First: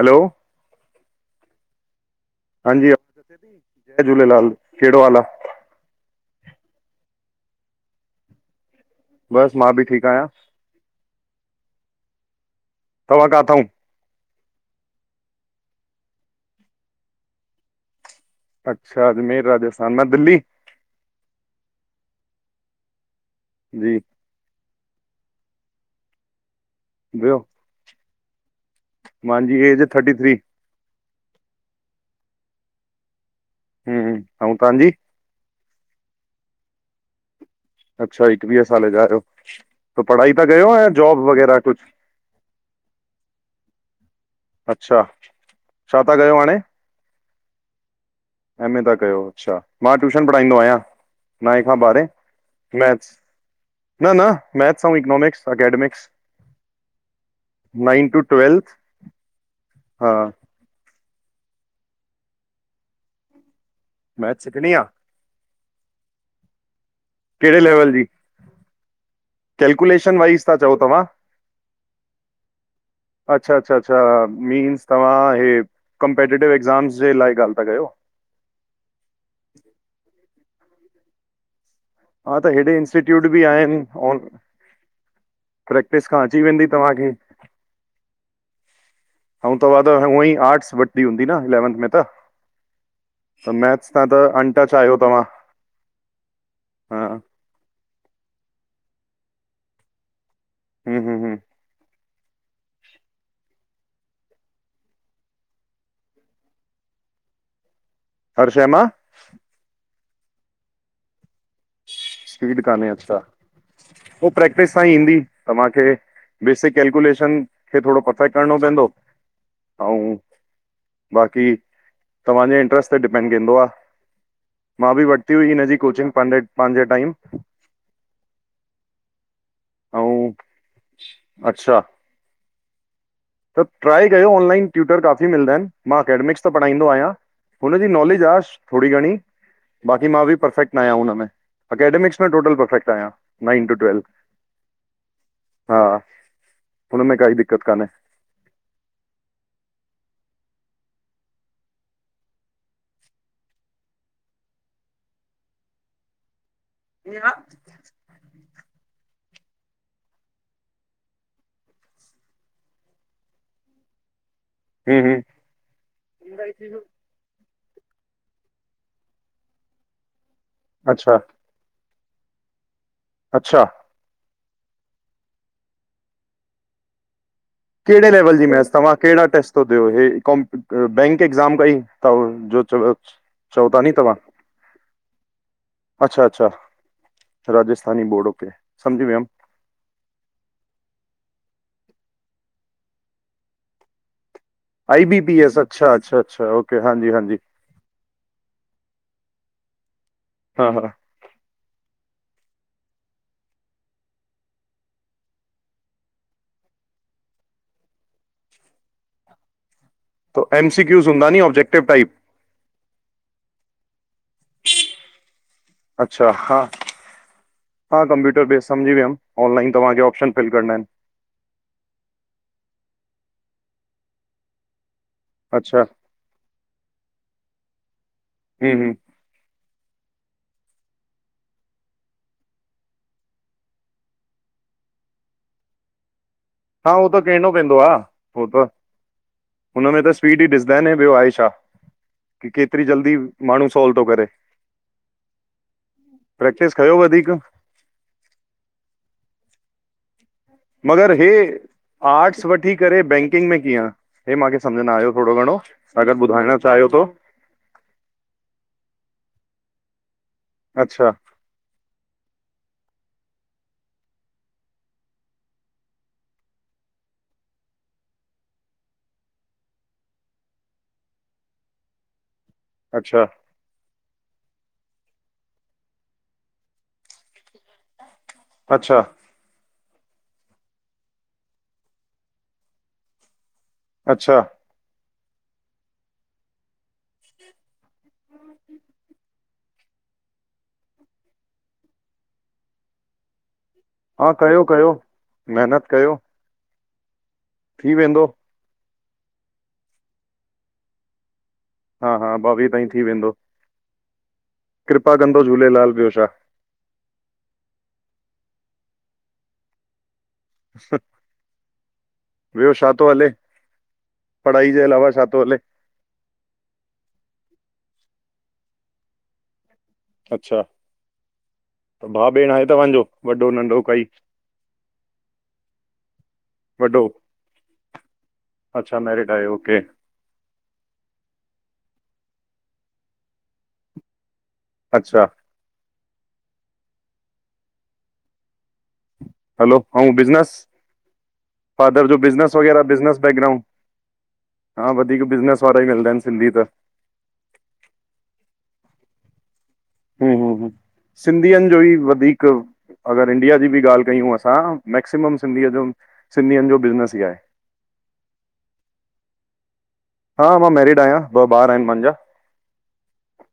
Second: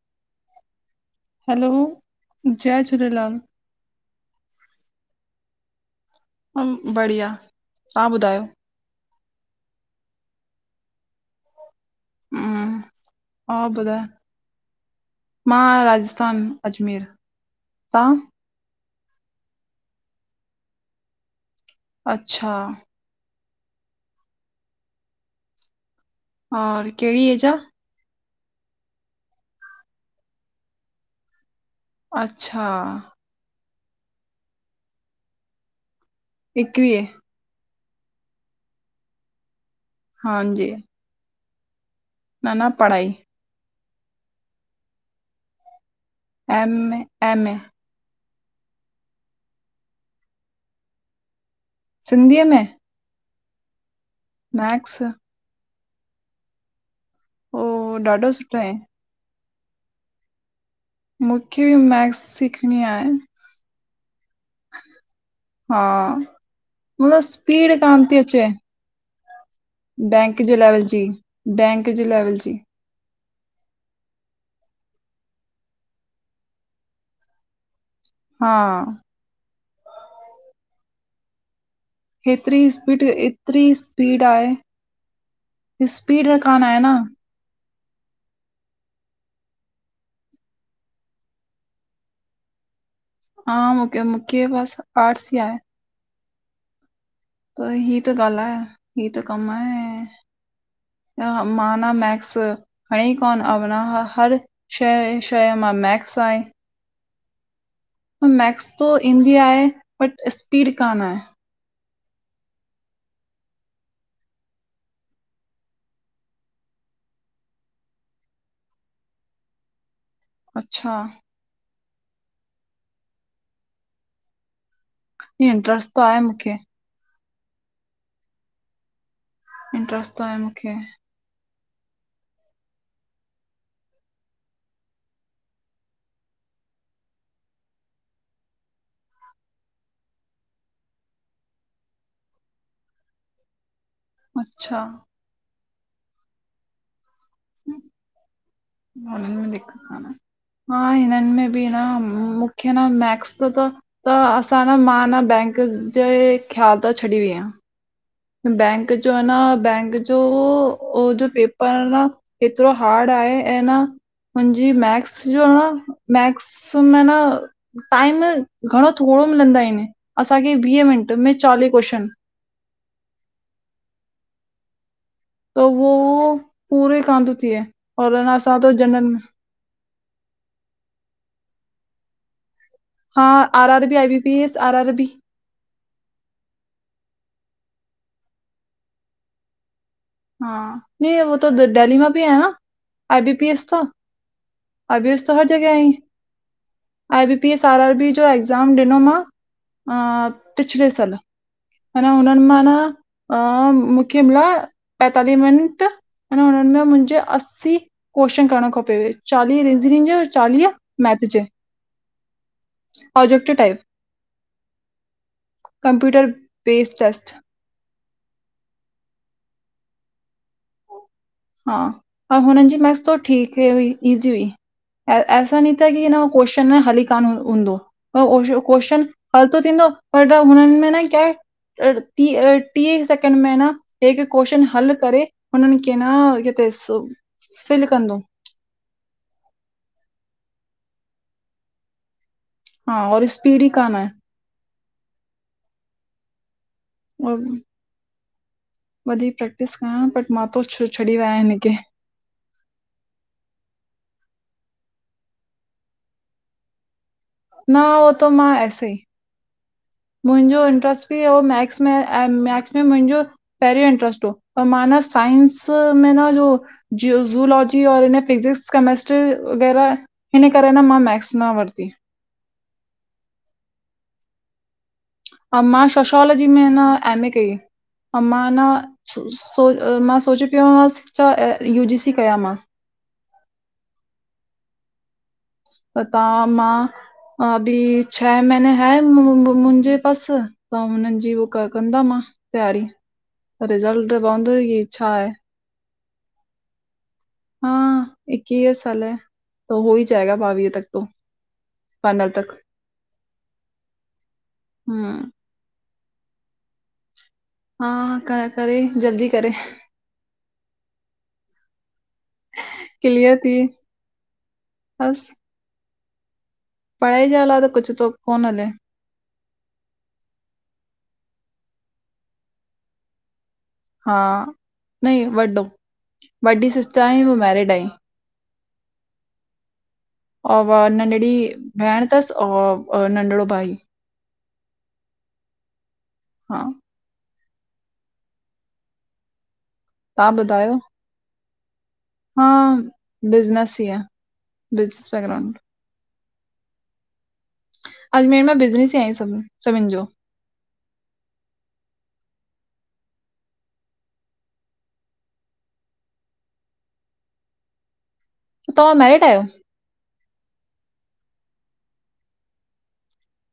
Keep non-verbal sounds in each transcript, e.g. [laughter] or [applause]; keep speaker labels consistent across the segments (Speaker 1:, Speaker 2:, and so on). Speaker 1: हलो।
Speaker 2: Hello.
Speaker 1: हांजी, जय झूलेलाल, कहिड़ो हाल आ?
Speaker 2: हम्म, बढ़िया, तहां ॿुधायो?
Speaker 1: बसि मां बि ठीकु आयां।
Speaker 2: हम्म,
Speaker 1: तव्हां काथां?
Speaker 2: आप ॿुधाय। मां राजस्थान अजमेर, तहां?
Speaker 1: अच्छा, अजमेर राजस्थान मां दिल्ली।
Speaker 2: अच्छा।
Speaker 1: जी।
Speaker 2: और कहिड़ी एज आ?
Speaker 1: मांजी एज थर्टी थ्री।
Speaker 2: अच्छा।
Speaker 1: हम्म, अऊं तांजी?
Speaker 2: एकवीह।
Speaker 1: अच्छा, एकवीह साले जा आहियो, त पढ़ाई
Speaker 2: हां
Speaker 1: ता
Speaker 2: जी,
Speaker 1: कयो या जॉब वग़ैरह कुछु?
Speaker 2: न न पढ़ाई।
Speaker 1: अच्छा। छा पया कयो? हाणे?
Speaker 2: M, M A.
Speaker 1: M A ता कयो अच्छा, मां ट्यूशन पढ़ाईंदो आहियां। नांहें खां ॿारहें,
Speaker 2: सिंधीअ में,
Speaker 1: मैथ्स, न न। मैथ्स अऊं
Speaker 2: मैक्स,
Speaker 1: इकनॉमिक्स अकेडमिक्स।
Speaker 2: ओ
Speaker 1: नाइन टू
Speaker 2: ॾाढो सुठो
Speaker 1: ट्वेल्,
Speaker 2: आहे।
Speaker 1: हा।
Speaker 2: मुखे मैक्स सिखणी आहे।
Speaker 1: म्याथ सिखणी आ?
Speaker 2: हा लो
Speaker 1: कहिड़े
Speaker 2: स्पीड
Speaker 1: लेवल जी
Speaker 2: कानथी अचे।
Speaker 1: कैलकुलेशन
Speaker 2: बैंक
Speaker 1: वाइस था
Speaker 2: जे
Speaker 1: चओ
Speaker 2: लेवल
Speaker 1: तव्हां?
Speaker 2: जी बैंक जे लेवल जी।
Speaker 1: अच्छा अच्छा अच्छा मीन्स तंवा हे। कंपेटेटिव एक्ज़ामस जे लाइ ॻाल था कयो?
Speaker 2: हा।
Speaker 1: हा त
Speaker 2: हेतिरी
Speaker 1: हेॾे
Speaker 2: स्पीड
Speaker 1: इंस्टीट्यूट बि आहे
Speaker 2: एतिरी
Speaker 1: नी ऑन।
Speaker 2: स्पीड आहे
Speaker 1: प्रैक्टिस खां
Speaker 2: स्पीड
Speaker 1: अची
Speaker 2: कान
Speaker 1: वेंदी
Speaker 2: आहे न
Speaker 1: तव्हांखे। आऊ तंवा त हूअं ई आर्टस वठिं हूंदी न इलैवंथ में त? त
Speaker 2: हा
Speaker 1: मैथ्स त
Speaker 2: मूंखे
Speaker 1: त
Speaker 2: मूंखे
Speaker 1: अंटा
Speaker 2: बसि
Speaker 1: चाह्यो तव्हां।
Speaker 2: आर्ट्स ई आहे
Speaker 1: हा हम्म
Speaker 2: त ही त ग़ालायां हि त कमायांय।
Speaker 1: हम्म हम्म
Speaker 2: ह माना मैक्स। खणी कोन अवना हर शइ शइ मां मैक्स आहे। पर
Speaker 1: हर शइ
Speaker 2: मैक्स
Speaker 1: मां
Speaker 2: त ईंदी आहे बट स्पीड कान आहे।
Speaker 1: स्पीड कान्हे अच्छा उ प्रैक्टिस सां ई ईंदी तव्हांखे। बेसिक केल्कुलेशन खे थोरो परफेक्ट करणो पवंदो आऊ।
Speaker 2: अच्छा
Speaker 1: बाक़ी तव्हांजे इंट्रस्ट ते डिपेंड गिंदो आ मां बि वठ। हुई
Speaker 2: हीअ
Speaker 1: हिनजी
Speaker 2: इंट्रस्ट त
Speaker 1: कोचिंगे
Speaker 2: आहे
Speaker 1: पांजे
Speaker 2: मूंखे
Speaker 1: पंहिंजे टाइम। ऐं
Speaker 2: इंट्रस्ट त आहे मूंखे।
Speaker 1: अच्छा। त ट्राए कयो ऑनलाइन ट्यूटर काफ़ी मिलंदाइन मां एकेडेमिक्स त पढ़ाईंदोआयां। हुनजी नॉलेज आ थोरी घणी। बाक़ी मां बि परर्फेक्ट न आयां हुनमें अकेडेमिक्स में टोटल परफेक्ट आयां नाइन टू ट्वेल्व।
Speaker 2: अच्छा।
Speaker 1: हा हुनन में काई दिकक़त कान हे।
Speaker 2: उन दिख दा न। हा हिनन में बि ह मूंखे न मैक्स त त। त असां न मां न बैंक जे ख़्याल त छॾी वईयां।
Speaker 1: हम्म
Speaker 2: बैंक जो आ न बैंक जो उह जो पेपर आ न। एतरो हार्ड आहे ऐं न। हूँजी मैक्स
Speaker 1: हम्म,
Speaker 2: जो न मैक्स में न। टाइम घणो थोरो मिलंदा आहिन असांखे वीह मिंट
Speaker 1: अच्छा
Speaker 2: में चालीह कूएस्शन।
Speaker 1: अच्छा।
Speaker 2: त वो पूरे कांन तो थिए।
Speaker 1: केहड़े
Speaker 2: और अञा
Speaker 1: लेवल जी
Speaker 2: असां
Speaker 1: मैच
Speaker 2: त
Speaker 1: तव्हां
Speaker 2: जनरल
Speaker 1: केहड़ा टेस्ट। तो ॾे हे कम बैंक ए्ज़ाम कई थव जो चव।
Speaker 2: हा R R B I B P S R R B.
Speaker 1: अच्छा अच्छा राजस्थानी बोर्डो पे समझी वयोम।
Speaker 2: हा न उ त डेली मां बि आयां न आई बी पी एस त।
Speaker 1: आई बी
Speaker 2: आईबीएस त
Speaker 1: पी
Speaker 2: हर
Speaker 1: एस
Speaker 2: जॻहि
Speaker 1: अच्छा अच्छा अच्छा ओके हां जी हां जी।
Speaker 2: आर आर बी जो एक्ज़ाम ॾिनो मां अं
Speaker 1: हा हा
Speaker 2: पिछले साल। अना हुनन म न अ मूंखे ना पतांलीह मिंट। अंन हुनन में मुंजे असी क्येसंन करनो खपे चालीह। हिनन्जो चालीह मैथ जे।
Speaker 1: ट टाइप।
Speaker 2: Positive type. कंप्यूटर
Speaker 1: अच्छा हा।
Speaker 2: बेस्ड टेस्ट
Speaker 1: ह कप्यूटर बेस समझी वियम ऑनलाइन तवाँखे ऑपशन फिल करणा आहिन।
Speaker 2: हा त हुन जी मेथस त ठीक हुई ईजी हुई ऐसा नई
Speaker 1: अच्छा,
Speaker 2: था की ह न। कोशन हली कान हूंदो अं
Speaker 1: हम्म हम्म,
Speaker 2: कोस्संन। हल त थींदो पर द हुनन में न क्या है? टिह टीह सेकेंड में न हेक कोश्चन हल करे हुनन खे न। किथे
Speaker 1: हा हो त कहणो पवंदो
Speaker 2: फिल
Speaker 1: आ,
Speaker 2: कंदो
Speaker 1: हो त, हुनमें त स्पीड ई ॾिसदा न ब्यो आहे छा? की केतरी
Speaker 2: हा
Speaker 1: जल्दी
Speaker 2: और स्पीड
Speaker 1: माण्हू
Speaker 2: ई
Speaker 1: सोल्व
Speaker 2: कान
Speaker 1: तो
Speaker 2: आहे
Speaker 1: करे। प्रेक्टीस कयो वधीक।
Speaker 2: और वधीक प्रैक्टिस कयां बट्।
Speaker 1: मगर हे आर्ट्स वठी करे बैंकिंग में कीअं? हे माखे सम्झ न आयो थोरो घणो अगर ॿुधाइण चायो तो?
Speaker 2: न हो त मां ऐसे ई। मुंहिंजो इंट्रस्ट
Speaker 1: अच्छा
Speaker 2: बि ओह मैक्स में अए मैक्स में मुंहिंजो। पेहेरयों इंट्र्स्ट हो पर मा न साइंस में न जो। ज्यूजलॉजी और हिन फिजिक्स कमिस्ट्री वग़ैरह। हिन करे न मां मैक्स न वरती।
Speaker 1: अच्छा।।
Speaker 2: अ मां सोशोलॉजी में न एम ए कई अ मां न
Speaker 1: अच्छा
Speaker 2: सुस्। सो मां सोचे पयो मां छा यू जी सी कयां मां।
Speaker 1: अच्छा।
Speaker 2: पता मां अभी छ महीने है मुंजे पस। त हुनन जी उ कंदा मां तयारी रिसल्ट त पवंदो ई छा आहे
Speaker 1: मेहेनत कयो। थी वेंदो।
Speaker 2: इकीह साल त हो ई जाएग़ा ॿावीह तक तो।
Speaker 1: हा
Speaker 2: फाइनल
Speaker 1: हा
Speaker 2: तक
Speaker 1: ॿावीह ताईं थी वेंदो, कृपा
Speaker 2: हम्म
Speaker 1: कंदो झूलेलाल ब्यो छा।
Speaker 2: हा, क करे जल्दी करे।
Speaker 1: सूट। ब्यो छा तो हले,
Speaker 2: क्लियर थी
Speaker 1: पढ़ाई जे अलावा छा तो हले?
Speaker 2: पढाई जे अलावा त कुछ तो कोन हले।
Speaker 1: अच्छा, त भा भेण आहे तव्हांजो वॾो नंढो? काई
Speaker 2: हा, न वॾो वॾी सिस्टर
Speaker 1: वॾो
Speaker 2: आइं उ मैरिड आईं।
Speaker 1: अच्छा मैरिड आहे ओके।
Speaker 2: नंढड़ी भेण थस औ नंढिड़ो भाई।
Speaker 1: अच्छा।
Speaker 2: हा।
Speaker 1: हलो आऊ
Speaker 2: तव्हां
Speaker 1: बिज़नस
Speaker 2: ॿुधायो
Speaker 1: फादर जो।
Speaker 2: हा
Speaker 1: बिसनस वग़ैरा बिसनस बेकग्राउंड,
Speaker 2: बिजनेस ई आहे
Speaker 1: हा
Speaker 2: बिजनेस
Speaker 1: वधीक
Speaker 2: बैकग्राउंड
Speaker 1: बिजनस वारा ई गल्दाइंन सिंधी त।
Speaker 2: अजमेर मां बिज़नेस ई आहीं सभ सभिन जो।
Speaker 1: हूं हूं हूं सिंधियन जो ई वधीक। अगर इंडिया जी बि ॻाल कयूं असां मैक्सिमम सिंधीअ जो सिंधियन जो बिज़नेस ई आहे।
Speaker 2: तव्हां मैरिड आयो?
Speaker 1: हा मां मैरिड आहियां ॿ ॿार आहिन मुंजा।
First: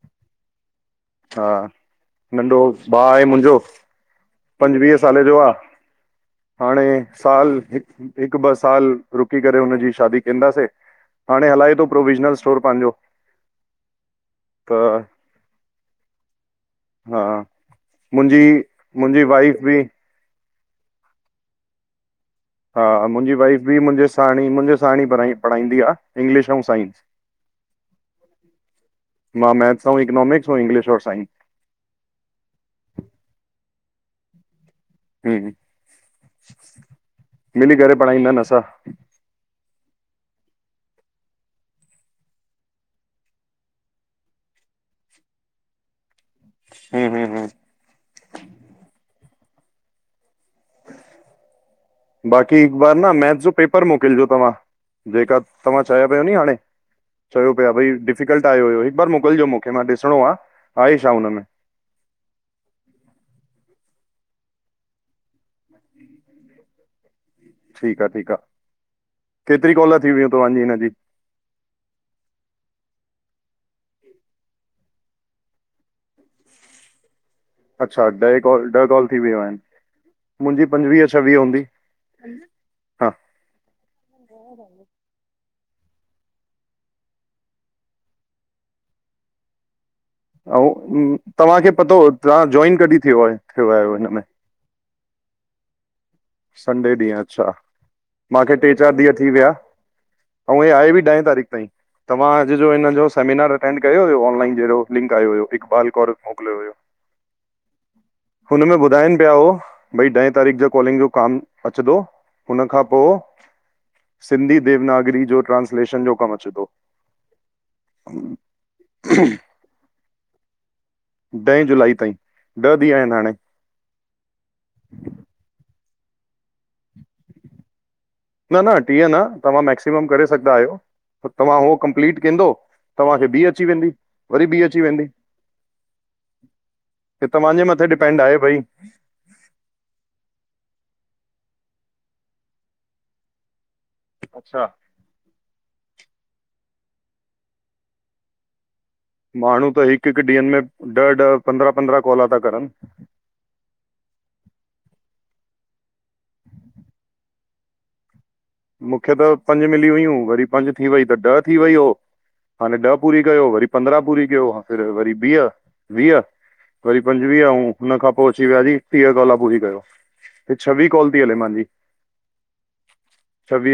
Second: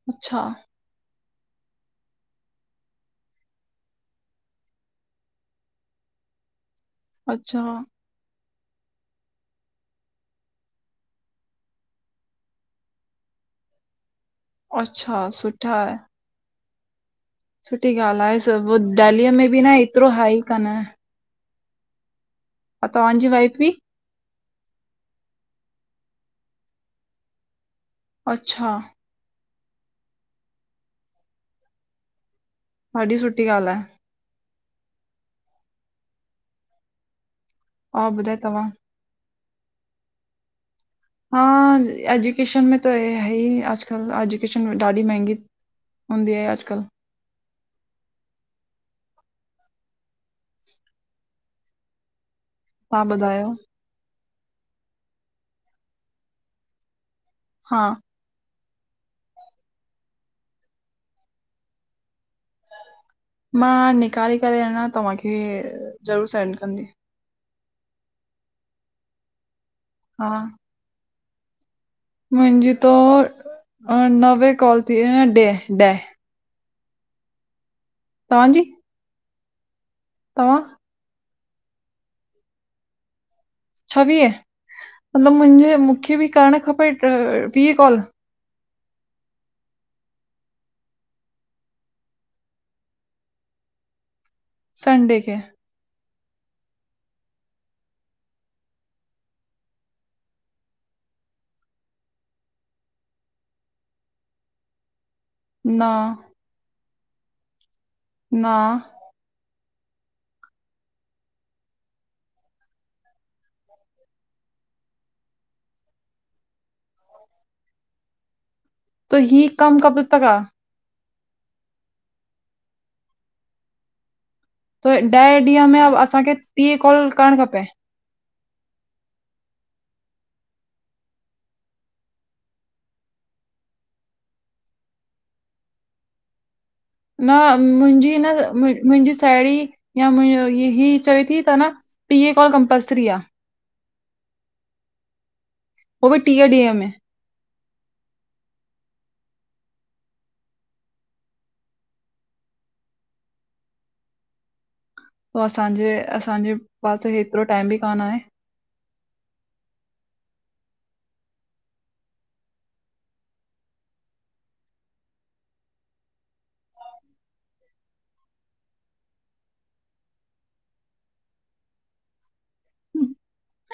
Speaker 2: अच्छा।
Speaker 1: हा, नंढो भा आहे मुंहिंजो। पंजुवीह साले जो आ, हाणे साल
Speaker 2: अच्छा
Speaker 1: हिकु हिकु ॿ साल रुकी करे हुनजी शादी कंदासे हाणे हलाए थो प्रोविजनल स्टोर पांहिजो।
Speaker 2: अच्छा सुठा आहे।
Speaker 1: हा।
Speaker 2: सुठी ॻाल्हि आहे
Speaker 1: मुंहिंजी
Speaker 2: सब
Speaker 1: मुंहिंजी
Speaker 2: डैलीअ में
Speaker 1: वाइफ
Speaker 2: बि न एतिरो हाई कान
Speaker 1: हा, मुंहिंजी वाइफ बि मुंहिंजे साण ही मुंहिंजे साण ही पढ़ाई पढ़ाईंदी आ इंग्लिश अंऊँ साइंस।
Speaker 2: अच्छा।
Speaker 1: मां मैथ्स अंऊँ इकनॉमिक्स हो इंगलिश और साइंस
Speaker 2: ॾाढी सुठी ॻाल्ह आहे।
Speaker 1: हूं मिली करे
Speaker 2: और ॿुधाए
Speaker 1: पढ़ाईंदान असां
Speaker 2: तव्हां हा एजुकेशन में त हे हई अॼकल्ह एजुकेशन ॾाढी मेंहगी हूंदी आहे अॼकल्ह
Speaker 1: हूं, हूं बाक़ी हिकु बार
Speaker 2: तव्हां
Speaker 1: न मैथ्स जो
Speaker 2: ॿुधायो
Speaker 1: पेप पर मोकिलजो तव्हां जेका तव्हां चया पियो नी हाणे, चयो पिया
Speaker 2: हा
Speaker 1: भई डिफिकल्ट आयो हुयो। हिकु बार मोकिलिजो मूंखे ॾिसणो आ आहे छा हुन में
Speaker 2: मां निकारे करे ह ना तव्हांखे ज़रूरु सेंड कंदी
Speaker 1: ठीकु आहे, ठीकु आहे, केतिरी कॉल थी वयूँ
Speaker 2: हा
Speaker 1: तव्हांजी हिनजी?
Speaker 2: मुंहिंजी तो अं नवे कॉल थी वयूं हन डे ॾ
Speaker 1: अच्छा ॾह
Speaker 2: तव्हांजी
Speaker 1: कॉल ॾह कॉल थी वियूं आहिनि
Speaker 2: तव्हां
Speaker 1: मुंहिंजी पंजवीह-छवीह हूंदी हा
Speaker 2: छवीह मतलब मुंहिंजे मूंखे बि करणु खपे अ वीह कॉल
Speaker 1: अंऊँ तव्हांखे पतो तव्हां जॉइन कॾहिं थियो आहे थियो आहियो हिनमें
Speaker 2: संडे खेे
Speaker 1: संडे ॾींहुं अच्छा, माखे टे-चारि ॾींहं थी विया अंऊँ हे आहे बि ॾहें तारीख़ ताईं तव्हां अॼु जो हिन जो सेमिनार अटेंड कयो हुयो, ऑनलाइन जहिड़ो लिंक आयो हुयो
Speaker 2: न
Speaker 1: इकबाल कौर मोकिलियो हुयो,
Speaker 2: न
Speaker 1: हुनमें ॿुधाइनि पिया हो भई ॾहें तारीख़ जो कॉलिंग जो काम अचदो, हुन खां पो सिंधी देवनागरी जो ट्रांस्लेशन जो कमु अचे थो हूं
Speaker 2: त ही कम कब तक आ?
Speaker 1: ॾहीं जुलाई ताईं, ॾह ॾींहं आहिनि हाणे
Speaker 2: त ॾह ॾींहं में असांखे टीह कॉल करणु खपे
Speaker 1: न, न टीह न तव्हां मैक्सिमम करे सघदा आहियो तव्हां हो कंप्लीट केंदो, तव्हांखे ॿी अची वेंदी, वरी ॿी अची वेंदी [inaudible]
Speaker 2: न
Speaker 1: तव्हांजे मथे
Speaker 2: मुंहिंजी
Speaker 1: डिपेंड
Speaker 2: न
Speaker 1: आहे भई
Speaker 2: मुंहिंजी साहेड़ी या मुंहिंज ही ही चवे थी त न टीह कॉल कमपलसरी आ
Speaker 1: अच्छा
Speaker 2: हो बि टीह ॾींहं में
Speaker 1: माण्हू त हिकु, हिकु ॾींहंनि में ॾह-ॾह, पंद्रहं-पंद्रहं कॉला था करनि
Speaker 2: पो असांजे, असांजे पासे हेतिरो टाइम बि कान आहे
Speaker 1: मूंखे त पंज मिली हुयूं वरी पंज थी वई त ॾह थी वई हो हाणे ॾह पूरी कयो वरी पंद्रहं पूरी कयो फिर वरी वीह वीह वरी पंजवीह ऐं हुन खां पोइ अची वियासीं टीह काॅला पूरी कयो छवी कॉल थी हले मुहिंजी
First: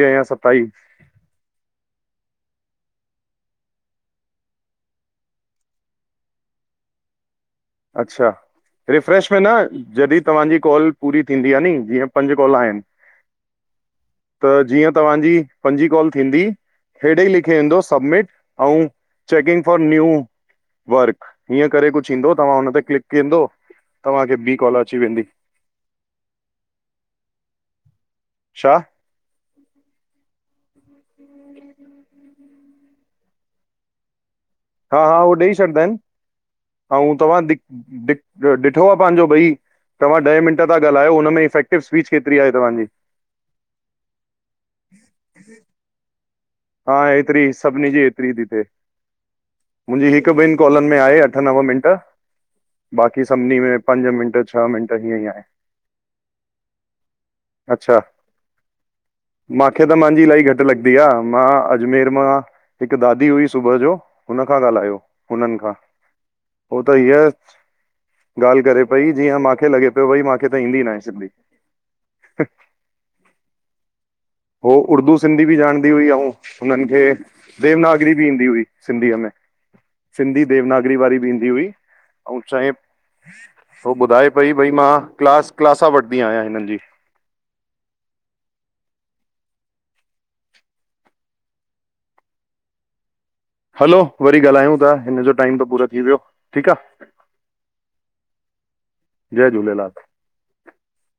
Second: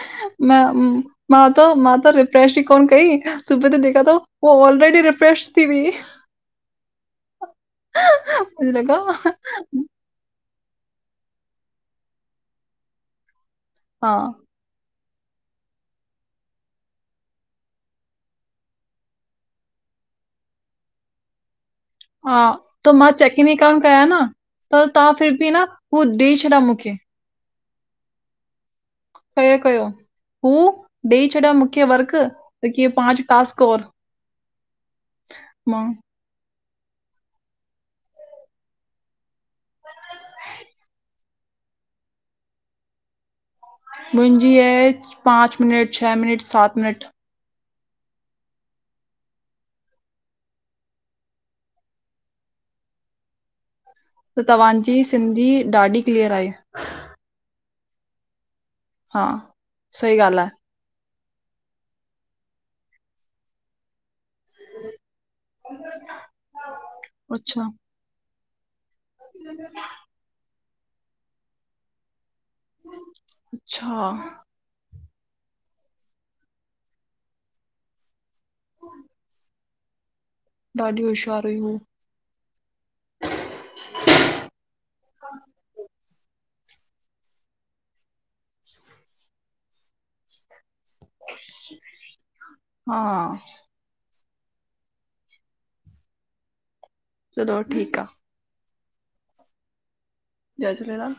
Speaker 1: या
Speaker 2: न
Speaker 1: सतावीह
Speaker 2: हम मां त मां त रिफ्रेश ई कोन कई सुबुह त ॾेखां थो पोइ ऑलरेडी रिफ्रेश थी हुई
Speaker 1: अच्छा
Speaker 2: मुंहिंजे लॻा
Speaker 1: रिफ्रेश में न जॾहि तव्हांजी कॉल पूरी थींदी आहे नी जीअं पंज कॉल आहिन
Speaker 2: हा
Speaker 1: त जीअं तव्हांजी पंजी कॉल थींदी हेॾे लिखे ईंदो सब्मिट ऐं चैकिंग फॉर न्यू वर्क हीअं करे कुझु ईंदो
Speaker 2: हा
Speaker 1: तव्हां हुन ते
Speaker 2: त
Speaker 1: क्लिक
Speaker 2: मां चैक
Speaker 1: कंदो
Speaker 2: इन ई कन कयां न
Speaker 1: तव्हांखे ॿी कॉल
Speaker 2: त
Speaker 1: अची
Speaker 2: तव्हां
Speaker 1: वेंदी
Speaker 2: फिर बि न हू ॾेई छॾा मूंखे
Speaker 1: छा
Speaker 2: कयो कयो हू ॾेई छॾां मूंखे वर्क त कीअ पांच टास्क और
Speaker 1: हा हा उह ॾेई छॾींदा
Speaker 2: मां
Speaker 1: आहिन ऐं तव्हां दि ॾिठो आहे पंहिंजो भई तव्ह ॾह मंट था ॻालायो हुन में इफेक्टिव स्पीच केतिरी आहे तव्हांजी
Speaker 2: मुहंजी आहे पांच मिनट छह मिनट सात
Speaker 1: हा
Speaker 2: मिनट
Speaker 1: एतरी सभिन जी एतिरी थी अचे मुंहिंजी हिक ॿिन कॉलन में आहे अठ नव मिंट बाक़ी सभिनी में पंज
Speaker 2: त
Speaker 1: मिंट छह मिंट
Speaker 2: तव्हांजी
Speaker 1: हीअं ई आहे
Speaker 2: सिंधी ॾाढी क्लीयर आहे
Speaker 1: अच्छा
Speaker 2: हा
Speaker 1: माखे त
Speaker 2: सही
Speaker 1: मुहिंजी
Speaker 2: ॻाल्हि
Speaker 1: इलाही
Speaker 2: आहे
Speaker 1: घट लॻ दि आं मां अजमेर मां हिक ॾाॾी हुई सुबह जो हुन खां ॻाल्हायो हुनन खां हो त हीअ
Speaker 2: अच्छा
Speaker 1: ॻाल्ह करे पई जीअं माखे लॻे पियो भई माखे त ईंदी नाहे सिंधी
Speaker 2: अच्छा
Speaker 1: हो उर्दू सिंधी बि जाणे ईंदो [unintelligible] अहु हुनन खे देवनागरी बि ईंदी हुई सिंधीअ में सिंधी देवनागरी
Speaker 2: ॾाढी
Speaker 1: वारी बि ईंदी
Speaker 2: होशियारु
Speaker 1: हुई
Speaker 2: हू
Speaker 1: ऐं चहे हो ॿुधाए पई भई मां क्लास क्लासा वठंदी आहियां हिनन जी
Speaker 2: हा
Speaker 1: हलो वरी ॻाल्हायूं था हिन जो टाइम त पूरो थी वियो ठीक आहे
Speaker 2: चलो [unintelligible] ठीक आहे
Speaker 1: जय झूलेलाल
Speaker 2: जय झूलेलाल